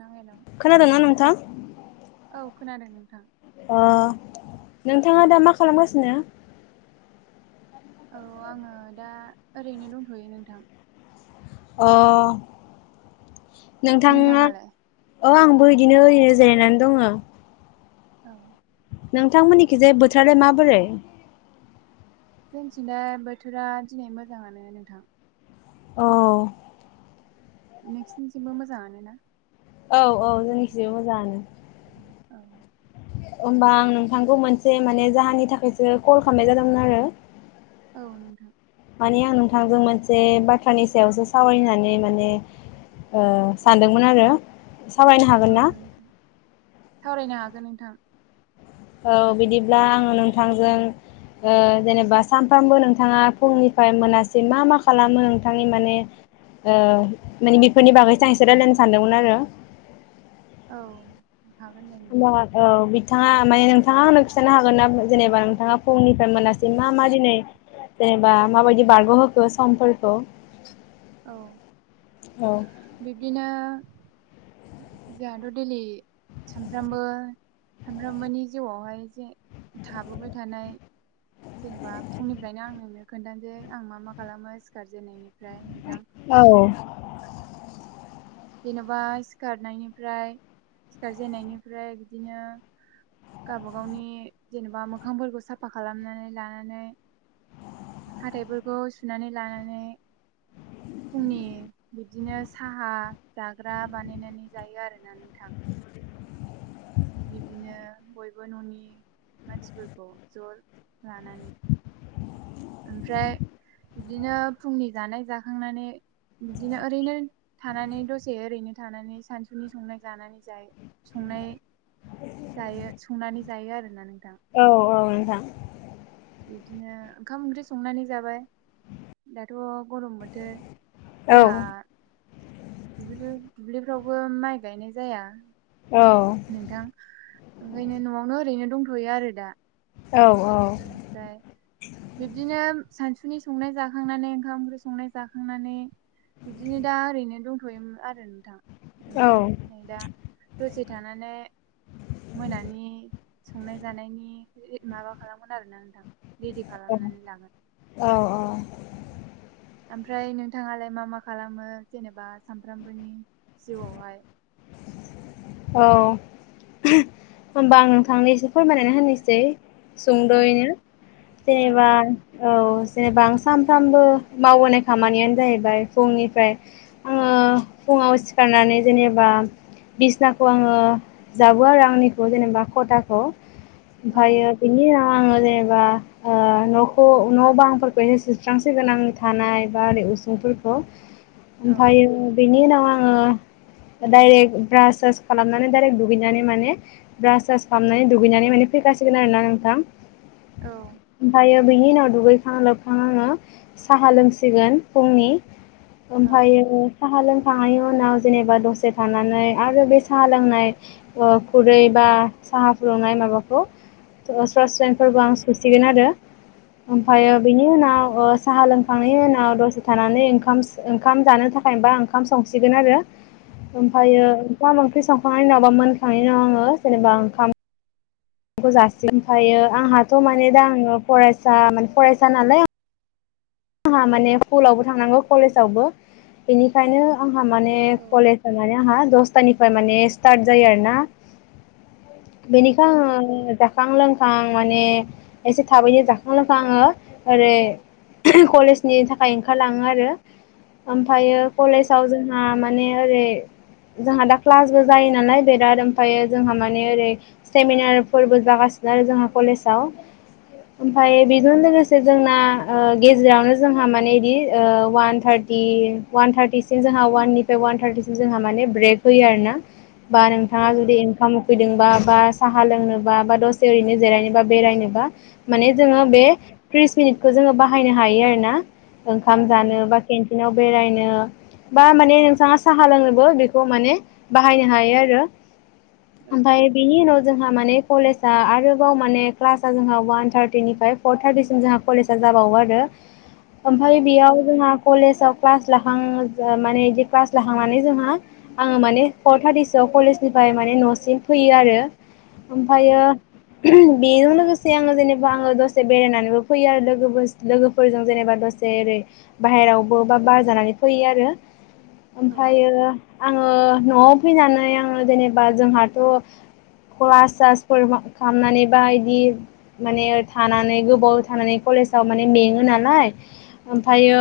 नोंथां हेलौ खोनादों ना नोंथां औ खोनादों नोंथां अ नोंथाङा दा मा खालामगासिनो औ आङो दा ओरैनो दंथ'यो नोंथां। अ नोंथाङा नोंथाङालाय अ आंबो बिदिनो ओरैनो जिरायनानै दङ। औ। नोंथांमोननिखि जे बोथोराय माबोरै जोंथिनाय बोथोरा दिनै मोजाङानो नोंथां। औ। नोंसिनिसिमबो मोजाङानोना? औ औ जोंनिखिबो मोजाङानो औ होमबा आं नोंथांखौ मोनसे माने जाहोननि थाखायसो कल खालामनाय जादोंमोन आरो औ नोंथां। माने आं नोंथांजों मोनसे बाथ्रानि सायावसो सावरायनो होननानै माने ओ सानदोंमोन आरो सावरायनो हागोन औ ना नोंथां सावरायनो हागोन नोंथां। औ बिदिब्ला आङो नोंथांजों ओ जेनेबा सानफ्रामबो नोंथाङा फुंनिफ्राय मोनासै मा मा खालामो नोंथांनि माने ओ बेफोरनि बागैसो आं एसे रायलायनो सानदोंमोन आरो। औ। हागोन दे होम नोंथां बा अ बिद थाङा माने नोंथाङा आंनो खिन्थानो हागोन ना जेनेबा नोंथाङा फुंनिफ्राय मोनासिम मा मा दिनै जेनेबा माबायदि बारग'होखो सानफोरखौ औ बिब्दिनो जोंहाथ' दैलि सानफ्रामबो सामफ्रामबोनि जिउआवहाय जे थाबोबाय थानाय जेनेबा फुंनिफ्रायनो आं नोंनो खोन्थानोसै जे आं मा मा खालामो सिखारजेननायनि फ्राय नोंथां औ जेन'बा सिखारनायनिफ्राय सिखारजेननायनिफ्राय बिदिनो गावबा गावनि जेनेबा मोखांफोरखौ साफा खालामनानै लानानै हाथाइफोरखौ सुनानै लानानै फुंनि बिबदिनो साहा जाग्रा बानायनानै जायो आरोना नोंथां बिदिनो बयबो न'नि मानसिफोरखौ ज' लानानै ओमफ्राय बिदिनो फुंनि जानाय जाखांनानै बिदिनो ओरैनो थानानै दसे ओरैनो थानानै सानसुनि संनाय जानानै जाय सं नाय जायो संनानै जायो आरोना नों औ औ नोंथां बिदिनो ओंखाम ओंख्रि संनानै जाबाय दाथ' गरम बोथोर औ जोंहा दुब्लि दुब्लिफ्रावबो माइ गायनाय जाया औ नोंथां ओंखायनो न'आवनो ओरैनो दंथ'यो आरो दा औ ओमफ्राय बिब्दिनो सानसुनि संनाय जाखांनानै ओंखाम ओंख्रि संनाय जाखांनानै बिदिनो दा ओरैनो दंथ'योमोन आरो नोंथां औ ओमफ्राय नै दा दसे फ्राय मोनानि संनाय जानायनि माबा खालामगोन आरोना नोंथां। रेडि खालामनानै लागोन औ औ औ ओमफ्राय नोंथाङालाय मा मा खालामो जेनेबा सामफ्रामबोनि जिउआवहाय [unintelligible] औ होनोमबा आं नोंथांनो एसे फोरमायनानै होनोसै औ सुंद'यैनो औ जेनेबा औ जेनेबा आं सानफ्रामबो मावबोनाय खामानियानो जाहैबाय फुंनिफ्राय आङो। फुङाव सिखारनानै जेनेबा बिसना खौ आङो जाबो आरो आंनिखौ जेनेबा खथाखौ औ ओमफ्रायो बिनि आं आङो जेनेबा अ न'खौ न' बांफोरखौ एसे सुस्रांसिगोन आंनि थानाय बा रै उसुंफोरखौ औ ओमफ्रायो बेनि उनाव आङो डायरेक्ट ब्रास सास खालामनानै डाइरेक्ट दुगैनानै माने ब्रास सास खालामनानै दुगैनानै माने फैखासिगोन आरोना नोंथां। औ ओमफ्रायो बिनि उनाव दुगैखां लोबखां आङो साहा लोंसिगोन फुंनि औ ओमफ्रायो साहा लोंखांनायनि उनाव जेनेबा दसे थानानै आरो बेसे साहा लोंनाय खुरै बा साहा फुदुंनाय माबाखौ ओ सासपिन फोरखौ आं सुसिगोन आरो ओमफ्रायो बिनि उनाव ओ साहा लोंखांनायनि उनाव दसे थानानै ओंखाम ओंखाम जानो थाखायबा ओंखाम संसिगोन आरो। औ ओमफ्रायो गामोन बेनि उनावबा मोनखांनायनि उनाव आङो जेनेबा ओंखाम बेखौ जासिगोन उमफ्रायो आंहाथ' माने दा आङो फरायसा माने फरायसा नालाय आंहा माने स्कुलावबो थांनांगौ कलेजावबो बेनिखायनो आं आंहा माने औ कलेज माने आंहा दसथानि माने स्टार्ट जायो आरोना औ बेनिखाय आङो जाखां लोंखां माने एसे थाबैनो जाखां लोंखां आङो ओरै कलेजनि थाखाय ओंखारलाङो आरो ओमफ्रायो औ कलेजाव जोंहा माने ओरै जोंहा दा क्लासबो जायो नालाय बिराद ओमफ्राय जोंहा माने ओरै सेमिनार फोरबो जागासिनो दायो जोंहा कलेजाव ओमफ्राय बेजों लोगोसे जोंना ओ गेजेरावनो जोंहा माने बिदि ओ अवान थारटि अवान थारटिसिम जोंहा अवाननिफ्राय अवान थारथि जों माने ब्रेक होयो आरोना बा औ नोंथाङा जुदि ओंखाम उखैदोंबा बा साहा लोंनोबा बा दसे ओरैनो जिरायनोबा बेरायनोबा माने जोङो बे औ त्रिस मिनिटखौ जोङो बाहायनो हायो आरोना ओंखाम जानो बा औ केन्टिनाव बेरायनो बा माने नोंथाङा साहा लोंनोबो बेखौ माने बाहायनो हायो आरो ओमफ्राय बेनि उनाव जोंहा माने कलेजा आरोबाव माने क्लास आ जोंहा अवान थार्टिनिफ्राय फर थार्टिसिम जोंहा कलेजा जाबावो आरो यो औ ओमफ्राय बेयाव जोंहा कलेजाव क्लास लाखां माने बिदि क्लास लाखांनानै जोंहा आङो माने फर थारटि सोयाव कलेजनिफ्राय माने न'सिम फैयो आरो औ ओमफ्रायो बेजों लोगोसे आङो जेनेबा आङो दसे बेरायनानैबो फैयो आरो लोगोफोर लोगोफोरजों जेनेबा दसे ओरै बाहेरावबो बा बार जानानै फैयो आरो ओमफ्रायो आङो न'आव फैनानै आङो जेनेबा जोंहाथ' क्लास सासफोर खालामनानै बा इदि माने थानानै गोबाव थानानै कलेजाव माने मेङो नालाय ओमफ्रायो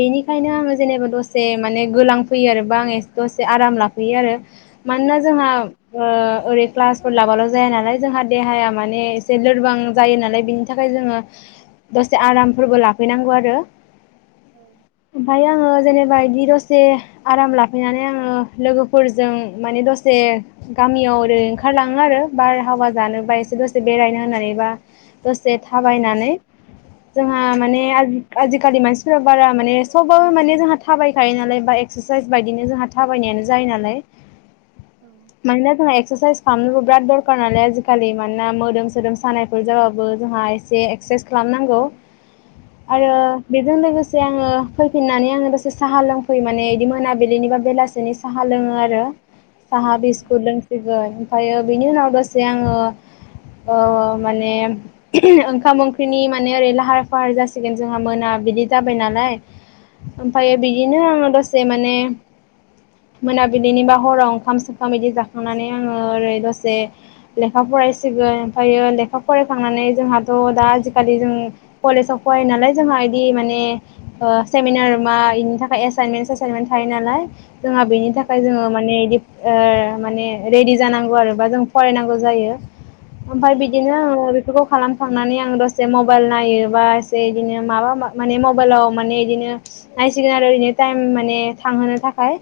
बेनि ओंखायनो आङो जेनेबा दसे माने गोलां फैयो आरो बा आं ए दसे आराम लाफैयो आरो मानोना औ जोंहा ओ ओरै क्लासफोर लाबाल' जाया नालाय जोंहा देहाया माने एसे लोरबां जायो नालाय बिनि थाखाय जोङो दसे आरामफोरबो लाफैनांगौ आरो औ ओमफ्राय आङो जेनेबा बा इदि दसे आराम लाफैनानै आङो लोगोफोरजों माने दसे गामियाव याव ओरै ओंखारलाङो आरो बारहावा जोनो बा एसे दसे बेरायनो होननानैबा दसे थाबायनानै जोंहा माने आजि आजिखालि मानसिफोरा बारा माने सबाबो माने जोंहा थाबायखायो नालाय बा एक्सारसाइस बायदिनो जोंहा थाबायनायानो जायो नालाय लाय मानोना जोंहा एक्सारसाइस खालामनोबो बिराद दरखार नालाय आजिखालि मानोना मोदोम सोदोम सानायफोर जाबाबो जोंहा एसे एक सारसाइस खालामनांगौ आरो बेजों लोगोसे आं आङो फैफिननानै आङो दसे साहा लोंफैयो माने बिदि मोनाबिलिनि बा बेलासेनि साहा लोङो आरो साहा बिस्कुइत लोंसिगोन ओमफ्रायो बेनि उनाव दसे आङो ओ माने ओंखाम ओंख्रि बेनि माने ओरै लाहार फाहार जासिगोन जोंहा मोनाबिलि जाबाय नालाय ओमफाय बिदिनो आङो दसे माने [inaudible] मोनाबिलिनि बा हराव ओंखाम सोखाम बिदि जाखांनानै आङो ओरै दसे लेखा फरायसिगोन ओमफायो लेखा फरायखांनानै जोंहाथ दा खालि जों कलेजाव फरायो नालाय जोंहा इदि माने ओ सेमिनार मा बेनि थाखाय एस एसाइनमेन्ट ससाइनमेन्ट थायो नालाय जोंहा बेनि थाखाय जोङो माने बि ओ माने रेडि जानांगौ आरो बा जों फरायनांगौ जायो ओमफाय बिदिनो आङो बेफोरखौ खालामखांनानै आं दस से मबाइल नायो बा एसे बिदिनो माबा माने मबाइलाव माने इदिनो नायसिगोन आरो टाइम माने थांहोनो थाखाय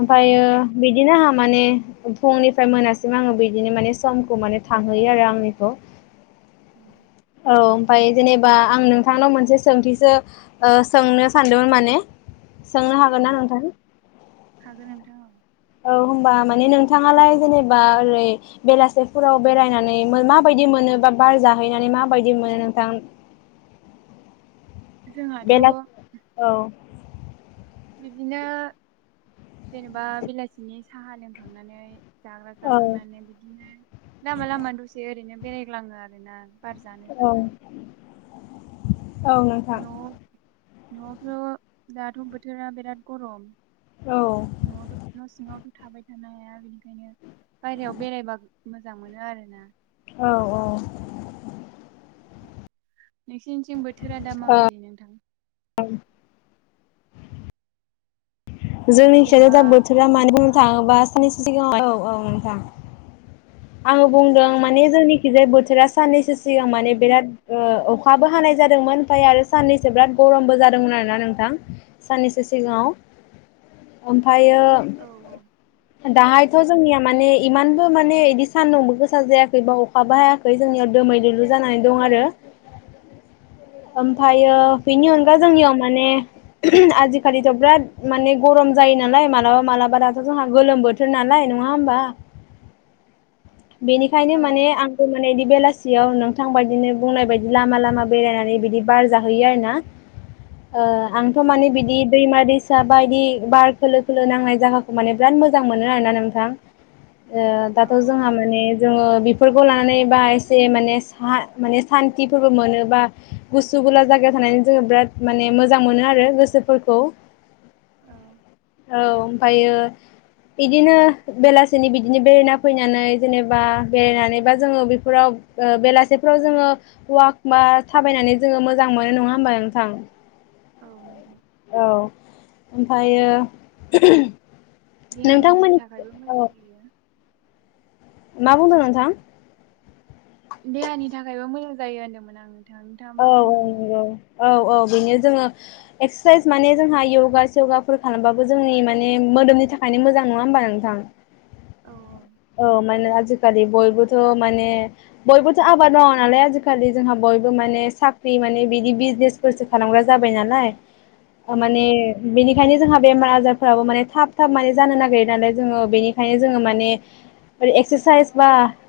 ओमफायो नोंथां बिदिनो आंहा माने फुंनिफ्राय मोनासिम आङो बिदिनो माने समखौ माने थांहोयो आरो आंनिखौ [inaudible] औ ओमफाय जेनेबा आं नोंथांनाव मोनसे सोंथिसो ओ सोंनो सानदोंमोन माने। सोंनो हागोनना नोंथां? हागोन नोंथां औ औ होनबा माने नोंथाङालाय जेनेबा ओरै बेलासिफोराव बेरायनानै मोना बाय दि मोनो बा बार जाहैनानै मा बायदि मोनो नोंथां? [inaudible] जोंहाथ' बेलासि औ बिदिनो जेनेबा बेलासिनि साहा लोंखांनानै जाग्रा औ जाखांनानै बिदिनो लामा लामा दसे ओरैनो बेरायग्लाङो आरोना। बार जानो औ थाखाय‌। औ नोंथां। नआवथ दाथ बोथोरा बिराद गरम। औ न सिङाव थाबाय थानो हाया बेनिखायनो बायहेरायाव बेरायबा मोजां मोनो आरो ना। औ औ नोंसिनिथिं बोथोरा दा माबायदि नोंथां? औ जोंनि थिंजाय जेनेबा दा बोथोरा माने अखा बुंनो थाङोबा स्निसो सिगाङाव औ औ नोंथां। आङो बुंदों औ माने जोंनिखिजाय बोथोरा साननैसो सिगां औ माने बिराद ओ खाबो हानाय जादोंमोन ओमफाय आरो साननैसो बिराद गरमबो जादोंमोन आरोना नोंथां साननैसो सिगाङाव। उम ओमफाय औ ओ औ दाहायथ जोंनिया माने इमानबो माने इदि सान्दुंबो गोसा जायाखै बा अखाबो हायाखै जोंनियाव दोमैलु लु जानानै दं आरो। ओमफायो बेनि औ अनगा जोंनियाव माने आजिखालिथ बिराद माने गरम जायो नालाय मालाबा मालाबा दाथ जोंहा गोलोम बोथोर ना लाय नङा होमबा? [inaudible] बेनिखायनो औ माने आंखौ माने बि बेलासियाव नोंथां बायदिनो बुंनाय बायदि लामा लामा बेरायनानै बिदि बार जाहैयो आरो ना। ओ आंथ औ मानि बिदि दैमा दैस फसा बायदि बार खोलो खोलो नांनाय जागाखौ माने बिराद मोजां मोनो आरोना नोंथां। औ औ ने जोङो बेफोरखौ लानानै बा एसे माने सा माने सान्थिफोरबो मोनोबा गुसु गुला जायगाखौ नायनो जोङो बिराद माने मोजां मोनो आरो गोसोफोरखौ। [inaudible] औ ओमफाय ओ बेदिनो बेलासिनि बिदिनो बेरायना फैनानै जेनेबा बेरायनानै बा जोङो बेफोराव ओ बेलासेफ्राव जोङो वाक मा थां थाबायनानै जोङो मोजां मोनो नङा होमबा नोंथां। औ बुं दे औ ओमफायो देहानि थाखायबो मोजां औ जायो। मा बुंदों नोंथां? देहानि थाखायबो मोजां जायो होनदोंमोन आङो। औ औ औ औ औ बेनो जोङो एक्सारसाइस माने जोंहा यगा सगाफोर खालामबाबो जोंनि माने दोमनि थाखायनो मोजां नङा होमबा नोंथां। औ औ औ माने आजिखालि बयबोथ' माने बयबोथ' आबाद मावा नालाय आजिखालि जोंहा बयबो माने साख्रि माने बिदि बिजनेसफोरसो खालामग्रा जाबाय नालाय। औ माने बेनि खायनो जोंहा बेमार आजारफोराबो माने थाब थाब माने जानो नागिरो नालाय जोङो बेनिखायनो जोङो माने एक्सारसाइस बा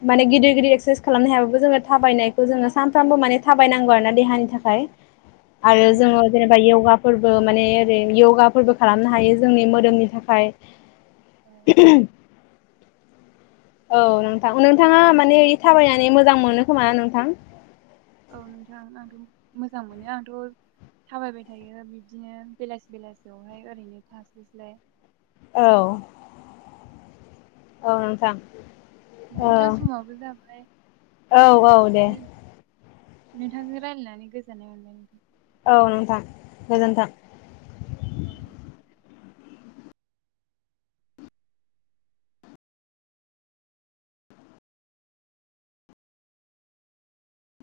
माने गिदिर गिदिर एक्सारसाइस खालामनो हायाबो जोङो थाबायनायखौ जोङो सानफ्रामबो माने थाबायनांगौ आरोना देहा थाखाय। औ आरो जोङो नोंथां औ जेनेबा योगाफोरबो माने यगाफोरबो खालामनो हायो जोंनि मोदोमनि थाखाय। औ [inaudible] औ नोंथां। नोंथाङा माने थाबायनानै मोजां मोनो खोमा नोंथां? औ नोंथां आंथ' मोजां मोनो आंथ' थाबायबाय थायो बिब्दिनो बेलासि बेलासियावहाय ओरैनो थास्लायस्लाय। औ। औ नोंथां। औ नोंथां समाबो जाबाय औ औ दे दोन नोंथांजों रायज्लायनानै गोजोननाय मोनबाय नोंथां। औ नोंथां गोजोन्थों। औ दे